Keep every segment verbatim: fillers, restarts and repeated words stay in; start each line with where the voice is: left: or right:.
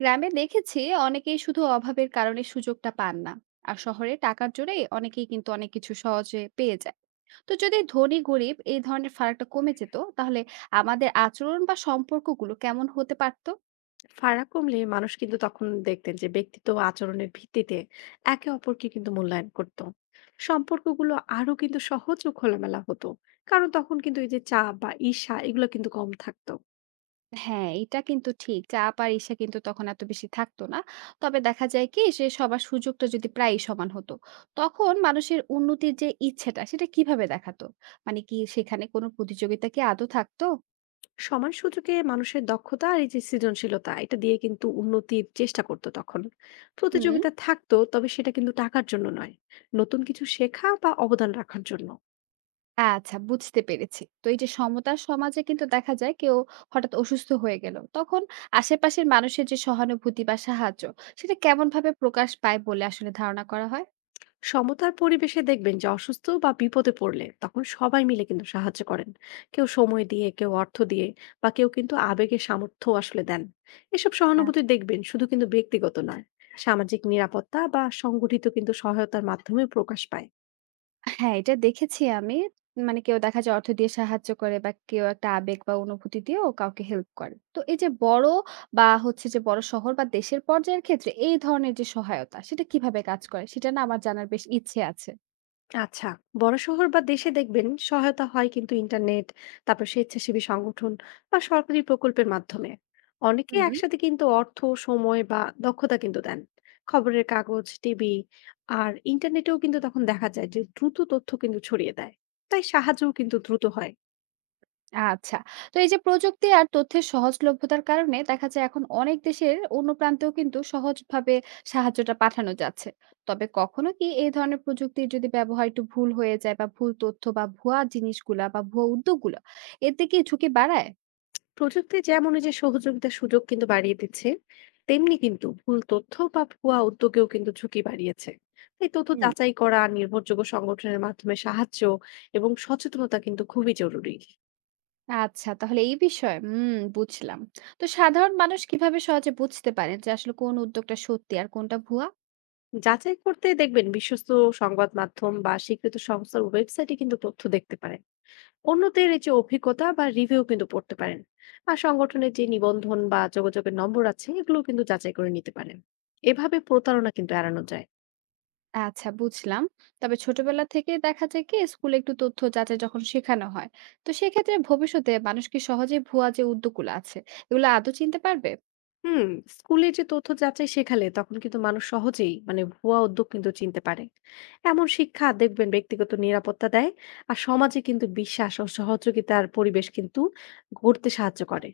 right: গ্রামে দেখেছি অনেকেই শুধু অভাবের কারণে সুযোগটা পান না। আর শহরে টাকার জোরে অনেকেই কিন্তু অনেক কিছু সহজে পেয়ে যায়। তো যদি ধনী গরিব এই ধরনের ফারাকটা কমে যেত তাহলে আমাদের আচরণ বা সম্পর্কগুলো কেমন হতে পারতো?
left: ফারাক কমলে মানুষ কিন্তু তখন দেখতেন যে ব্যক্তিত্ব ও আচরণের ভিত্তিতে একে অপরকে কিন্তু মূল্যায়ন করত। সম্পর্কগুলো আরো কিন্তু সহজ ও খোলামেলা হতো, কারণ তখন কিন্তু এই যে চাপ বা ঈর্ষা এগুলো কিন্তু কম থাকতো।
right: হ্যাঁ, এটা কিন্তু ঠিক, চাপ আর ঈর্ষা কিন্তু তখন এত বেশি থাকতো না। তবে দেখা যায় কি সে সবার সুযোগটা যদি প্রায় সমান হতো, তখন মানুষের উন্নতির যে ইচ্ছেটা সেটা কিভাবে দেখাতো? মানে কি সেখানে কোনো প্রতিযোগিতা কি আদৌ থাকতো?
left: সমান সুযোগে মানুষের দক্ষতা আর এই যে সৃজনশীলতা এটা দিয়ে কিন্তু উন্নতির চেষ্টা করতো তখন।
right: হুম।
left: প্রতিযোগিতা থাকতো, তবে সেটা কিন্তু টাকার জন্য নয়, নতুন কিছু শেখা বা অবদান রাখার জন্য।
right: আচ্ছা, বুঝতে পেরেছি। তো এই যে সমতার সমাজে কিন্তু দেখা যায় কেউ হঠাৎ অসুস্থ হয়ে গেল। তখন আশেপাশের মানুষের যে সহানুভূতি বা সাহায্য সেটা কেমনভাবে প্রকাশ পায় বলে আসলে ধারণা করা হয়?
left: সমতার পরিবেশে দেখবেন যে অসুস্থ বা বিপদে পড়লে তখন সবাই মিলে কিন্তু সাহায্য করেন। কেউ সময় দিয়ে, কেউ অর্থ দিয়ে, বা কেউ কিন্তু আবেগে সামর্থ্য আসলে দেন। এসব
right: হ্যাঁ।
left: সহানুভূতি দেখবেন শুধু কিন্তু ব্যক্তিগত নয়, সামাজিক নিরাপত্তা বা সংগঠিত কিন্তু সহায়তার মাধ্যমে প্রকাশ পায়।
right: হ্যাঁ, এটা দেখেছি আমি। মানে কেউ দেখা যায় অর্থ দিয়ে সাহায্য করে বা কেউ একটা আবেগ বা অনুভূতি দিয়েও কাউকে হেল্প করে। তো এই যে বড় বা হচ্ছে যে বড় শহর বা দেশের পর্যায়ের ক্ষেত্রে এই ধরনের যে সহায়তা সেটা কিভাবে কাজ করে সেটা না আমার জানার বেশ ইচ্ছে আছে।
left: আচ্ছা, বড় শহর বা দেশে দেখবেন সহায়তা হয় কিন্তু ইন্টারনেট, তারপর স্বেচ্ছাসেবী সংগঠন বা সরকারি প্রকল্পের মাধ্যমে। অনেকে
right: হুম।
left: একসাথে কিন্তু অর্থ, সময় বা দক্ষতা কিন্তু দেন। খবরের কাগজ, টিভি আর ইন্টারনেটেও কিন্তু তখন দেখা যায় যে দ্রুত তথ্য কিন্তু ছড়িয়ে দেয়, তাই সাহায্যও কিন্তু দ্রুত হয়।
right: আচ্ছা। তো এই যে প্রযুক্তি আর তথ্যের সহজলভ্যতার কারণে দেখা যায় এখন অনেক দেশের অন্য প্রান্তেও কিন্তু সহজভাবে সাহায্যটা পাঠানো যাচ্ছে। তবে কখনো কি এই ধরনের প্রযুক্তির যদি ব্যবহার একটু ভুল হয়ে যায় বা ভুল তথ্য বা ভুয়া জিনিসগুলা বা ভুয়া উদ্যোগগুলা এতে কি ঝুঁকি বাড়ায়?
left: প্রযুক্তি যেমন এই যে সহযোগিতার সুযোগ কিন্তু বাড়িয়ে দিচ্ছে, তেমনি কিন্তু ভুল তথ্য বা ভুয়া উদ্যোগেও কিন্তু ঝুঁকি বাড়িয়েছে। তাই তথ্য
right: হুম।
left: যাচাই করা, নির্ভরযোগ্য সংগঠনের মাধ্যমে সাহায্য এবং সচেতনতা কিন্তু খুবই জরুরি।
right: আচ্ছা, তাহলে এই বিষয়। হুম, বুঝলাম। তো সাধারণ মানুষ কিভাবে সহজে বুঝতে পারেন যে আসলে কোন উদ্যোগটা সত্যি আর কোনটা ভুয়া?
left: যাচাই করতে দেখবেন বিশ্বস্ত সংবাদ মাধ্যম বা স্বীকৃত সংস্থার ওয়েবসাইটে কিন্তু তথ্য দেখতে পারেন। অন্যদের এই যে অভিজ্ঞতা বা রিভিউ কিন্তু পড়তে পারেন। আর সংগঠনের যে নিবন্ধন বা যোগাযোগের নম্বর আছে এগুলো কিন্তু যাচাই করে নিতে পারেন। এভাবে প্রতারণা কিন্তু এড়ানো যায়।
right: আচ্ছা, বুঝলাম। তবে ছোটবেলা থেকে দেখা যায় কি স্কুলে একটু তথ্য যাচাই যখন শেখানো হয়, তো সেক্ষেত্রে ভবিষ্যতে মানুষ কি সহজে ভুয়া যে উদ্যোগগুলো আছে এগুলো আদৌ চিনতে পারবে?
left: হুম। স্কুলে যে তথ্য যাচাই শেখালে তখন কিন্তু মানুষ সহজেই মানে ভুয়া উদ্যোগ কিন্তু চিনতে পারে। এমন শিক্ষা দেখবেন ব্যক্তিগত নিরাপত্তা দেয়, আর সমাজে কিন্তু বিশ্বাস ও সহযোগিতার পরিবেশ কিন্তু গড়তে সাহায্য করে।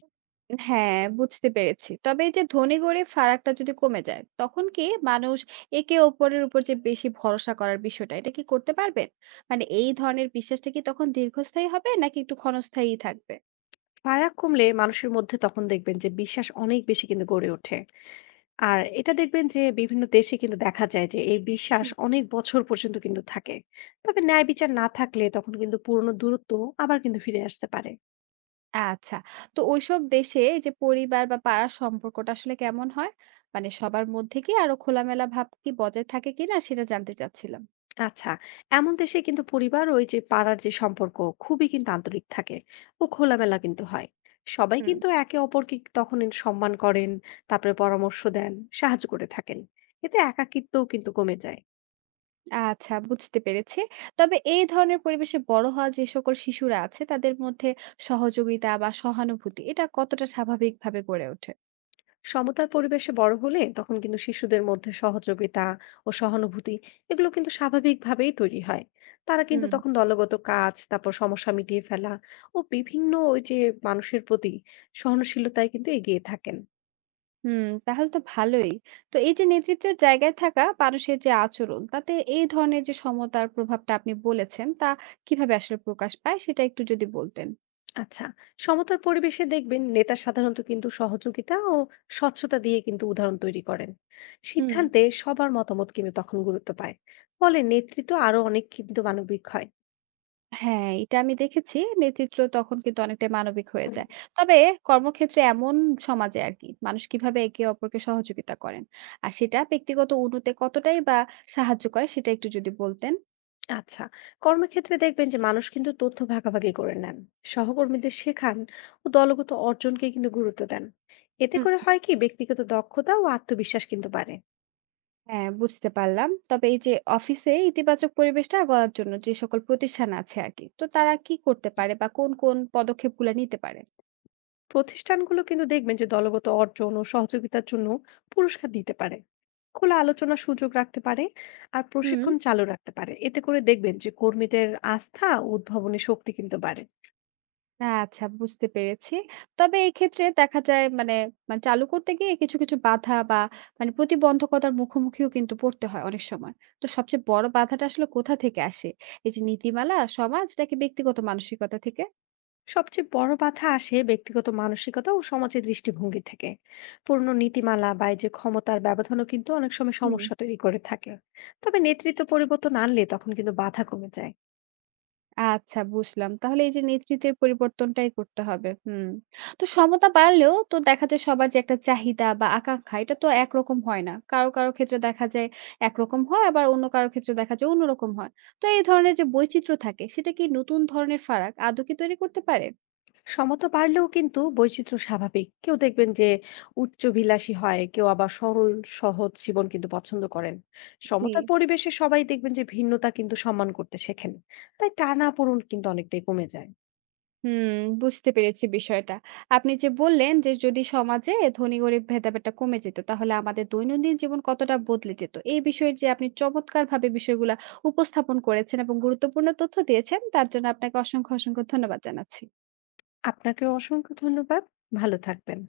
right: হ্যাঁ, বুঝতে পেরেছি। তবে এই যে ধনী গরিব ফারাকটা যদি কমে যায়, তখন কি মানুষ একে অপরের উপর যে বেশি ভরসা করার বিষয়টা এটা কি করতে পারবেন? মানে এই ধরনের বিশ্বাসটা কি তখন দীর্ঘস্থায়ী হবে নাকি একটু ক্ষণস্থায়ী থাকবে?
left: ফারাক কমলে মানুষের মধ্যে তখন দেখবেন যে বিশ্বাস অনেক বেশি কিন্তু গড়ে ওঠে। আর এটা দেখবেন যে বিভিন্ন দেশে কিন্তু দেখা যায় যে এই বিশ্বাস অনেক বছর পর্যন্ত কিন্তু থাকে। তবে ন্যায় বিচার না থাকলে তখন কিন্তু পুরনো দূরত্ব আবার কিন্তু ফিরে আসতে পারে।
right: আচ্ছা। তো ঐসব দেশে এই যে পরিবার বা পাড়ার সম্পর্কটা আসলে কেমন হয়? মানে সবার মধ্যে কি আরো খোলামেলা ভাব কি বজায় থাকে কিনা সেটা জানতে চাচ্ছিলাম।
left: আচ্ছা, এমন দেশে কিন্তু পরিবার, ওই যে পাড়ার যে সম্পর্ক, খুবই কিন্তু আন্তরিক থাকে ও খোলামেলা কিন্তু হয়। সবাই
right: হুম।
left: কিন্তু একে অপরকে তখন সম্মান করেন, তারপরে পরামর্শ দেন, সাহায্য করে থাকেন। এতে একাকিত্বও কিন্তু কমে যায়।
right: আচ্ছা, বুঝতে পেরেছি। তবে এই ধরনের পরিবেশে বড় হওয়া যে সকল শিশুরা আছে তাদের মধ্যে সহযোগিতা বা সহানুভূতি এটা কতটা স্বাভাবিকভাবে গড়ে ওঠে?
left: সমতার পরিবেশে বড় হলে তখন কিন্তু শিশুদের মধ্যে সহযোগিতা ও সহানুভূতি এগুলো কিন্তু স্বাভাবিকভাবেই তৈরি হয়। তারা কিন্তু
right: হুম।
left: তখন দলগত কাজ, তারপর সমস্যা মিটিয়ে ফেলা ও বিভিন্ন ওই যে মানুষের প্রতি সহনশীলতায় কিন্তু এগিয়ে থাকেন।
right: হুম, তাহলে তো ভালোই। তো এই যে নেতৃত্বের জায়গায় থাকা মানুষের যে আচরণ তাতে এই ধরনের যে সমতার প্রভাবটা আপনি বলেছেন তা কিভাবে আসলে প্রকাশ পায় সেটা একটু যদি বলতেন?
left: আচ্ছা, সমতার পরিবেশে দেখবেন নেতা সাধারণত কিন্তু সহযোগিতা ও স্বচ্ছতা দিয়ে কিন্তু উদাহরণ তৈরি করেন।
right: হুম।
left: সিদ্ধান্তে সবার মতামত কিন্তু তখন গুরুত্ব পায়। ফলে নেতৃত্ব আরো অনেক কিন্তু মানবিক হয়।
right: হ্যাঁ, এটা আমি দেখেছি। নেতৃত্ব তখন কিন্তু অনেকটাই মানবিক হয়ে যায়। তবে কর্মক্ষেত্রে এমন সমাজে আরকি মানুষ কিভাবে একে অপরকে সহযোগিতা করেন? আর সেটা ব্যক্তিগত উন্নতি কতটাই বা সাহায্য করে সেটা একটু যদি বলতেন।
left: আচ্ছা, কর্মক্ষেত্রে দেখবেন যে মানুষ কিন্তু তথ্য ভাগাভাগি করে নেন, সহকর্মীদের শেখান ও দলগত অর্জনকে কিন্তু গুরুত্ব দেন। এতে
right: হুম।
left: করে হয় কি ব্যক্তিগত দক্ষতা ও আত্মবিশ্বাস কিন্তু বাড়ে।
right: হ্যাঁ, বুঝতে পারলাম। তবে এই যে অফিসে ইতিবাচক পরিবেশটা গড়ার জন্য যে সকল প্রতিষ্ঠান আছে আরকি, তো তারা কি করতে পারে বা কোন, কোন পদক্ষেপগুলা নিতে পারে?
left: প্রতিষ্ঠানগুলো কিন্তু দেখবেন যে দলগত অর্জন ও সহযোগিতার জন্য পুরস্কার দিতে পারে, খোলা আলোচনার সুযোগ রাখতে পারে, আর
right: হুম।
left: প্রশিক্ষণ চালু রাখতে পারে। এতে করে দেখবেন যে কর্মীদের আস্থা ও উদ্ভাবনী শক্তি কিন্তু বাড়ে।
right: আচ্ছা, বুঝতে পেরেছি। তবে এক্ষেত্রে দেখা যায় মানে, মানে চালু করতে গিয়ে কিছু, কিছু বাধা বা মানে প্রতিবন্ধকতার মুখোমুখিও কিন্তু পড়তে হয় অনেক সময়। তো সবচেয়ে বড় বাধাটা আসলে কোথা থেকে আসে? এই যে নীতিমালা, সমাজ নাকি ব্যক্তিগত মানসিকতা থেকে?
left: সবচেয়ে বড় বাধা আসে ব্যক্তিগত মানসিকতা ও সমাজের দৃষ্টিভঙ্গি থেকে। পুরনো নীতিমালা বা এই যে ক্ষমতার ব্যবধানও কিন্তু অনেক সময়
right: হুম।
left: সমস্যা তৈরি করে থাকে। তবে নেতৃত্ব পরিবর্তন আনলে তখন কিন্তু বাধা কমে যায়।
right: আচ্ছা, বুঝলাম। তাহলে এই যে নেতৃত্বের পরিবর্তনটাই করতে হবে। হুম। তো সমতা বাড়লেও তো দেখা যায় সবার যে একটা চাহিদা বা আকাঙ্খা এটা তো একরকম হয় না। কারো, কারো ক্ষেত্রে দেখা যায় একরকম হয় আবার অন্য কারো ক্ষেত্রে দেখা যায় অন্যরকম হয়। তো এই ধরনের যে বৈচিত্র্য থাকে সেটা কি নতুন ধরনের ফারাক আদৌ কি তৈরি করতে পারে?
left: সমতা বাড়লেও কিন্তু বৈচিত্র্য স্বাভাবিক। কেউ দেখবেন যে উচ্চভিলাষী হয়, কেউ আবার সরল সহজ জীবন কিন্তু পছন্দ করেন।
right: জি।
left: সমতার পরিবেশে সবাই দেখবেন যে ভিন্নতা কিন্তু সম্মান করতে শেখেন। তাই টানাপোড়েন কিন্তু অনেকটাই কমে যায়।
right: হুম, বুঝতে পেরেছি বিষয়টা। আপনি যে বললেন যে যদি সমাজে ধনী গরিব ভেদাভেদটা কমে যেত তাহলে আমাদের দৈনন্দিন জীবন কতটা বদলে যেত। এই বিষয়ে যে আপনি চমৎকারভাবে বিষয়গুলা উপস্থাপন করেছেন এবং গুরুত্বপূর্ণ তথ্য দিয়েছেন তার জন্য আপনাকে অসংখ্য, অসংখ্য ধন্যবাদ জানাচ্ছি।
left: আপনাকেও অসংখ্য ধন্যবাদ। ভালো থাকবেন।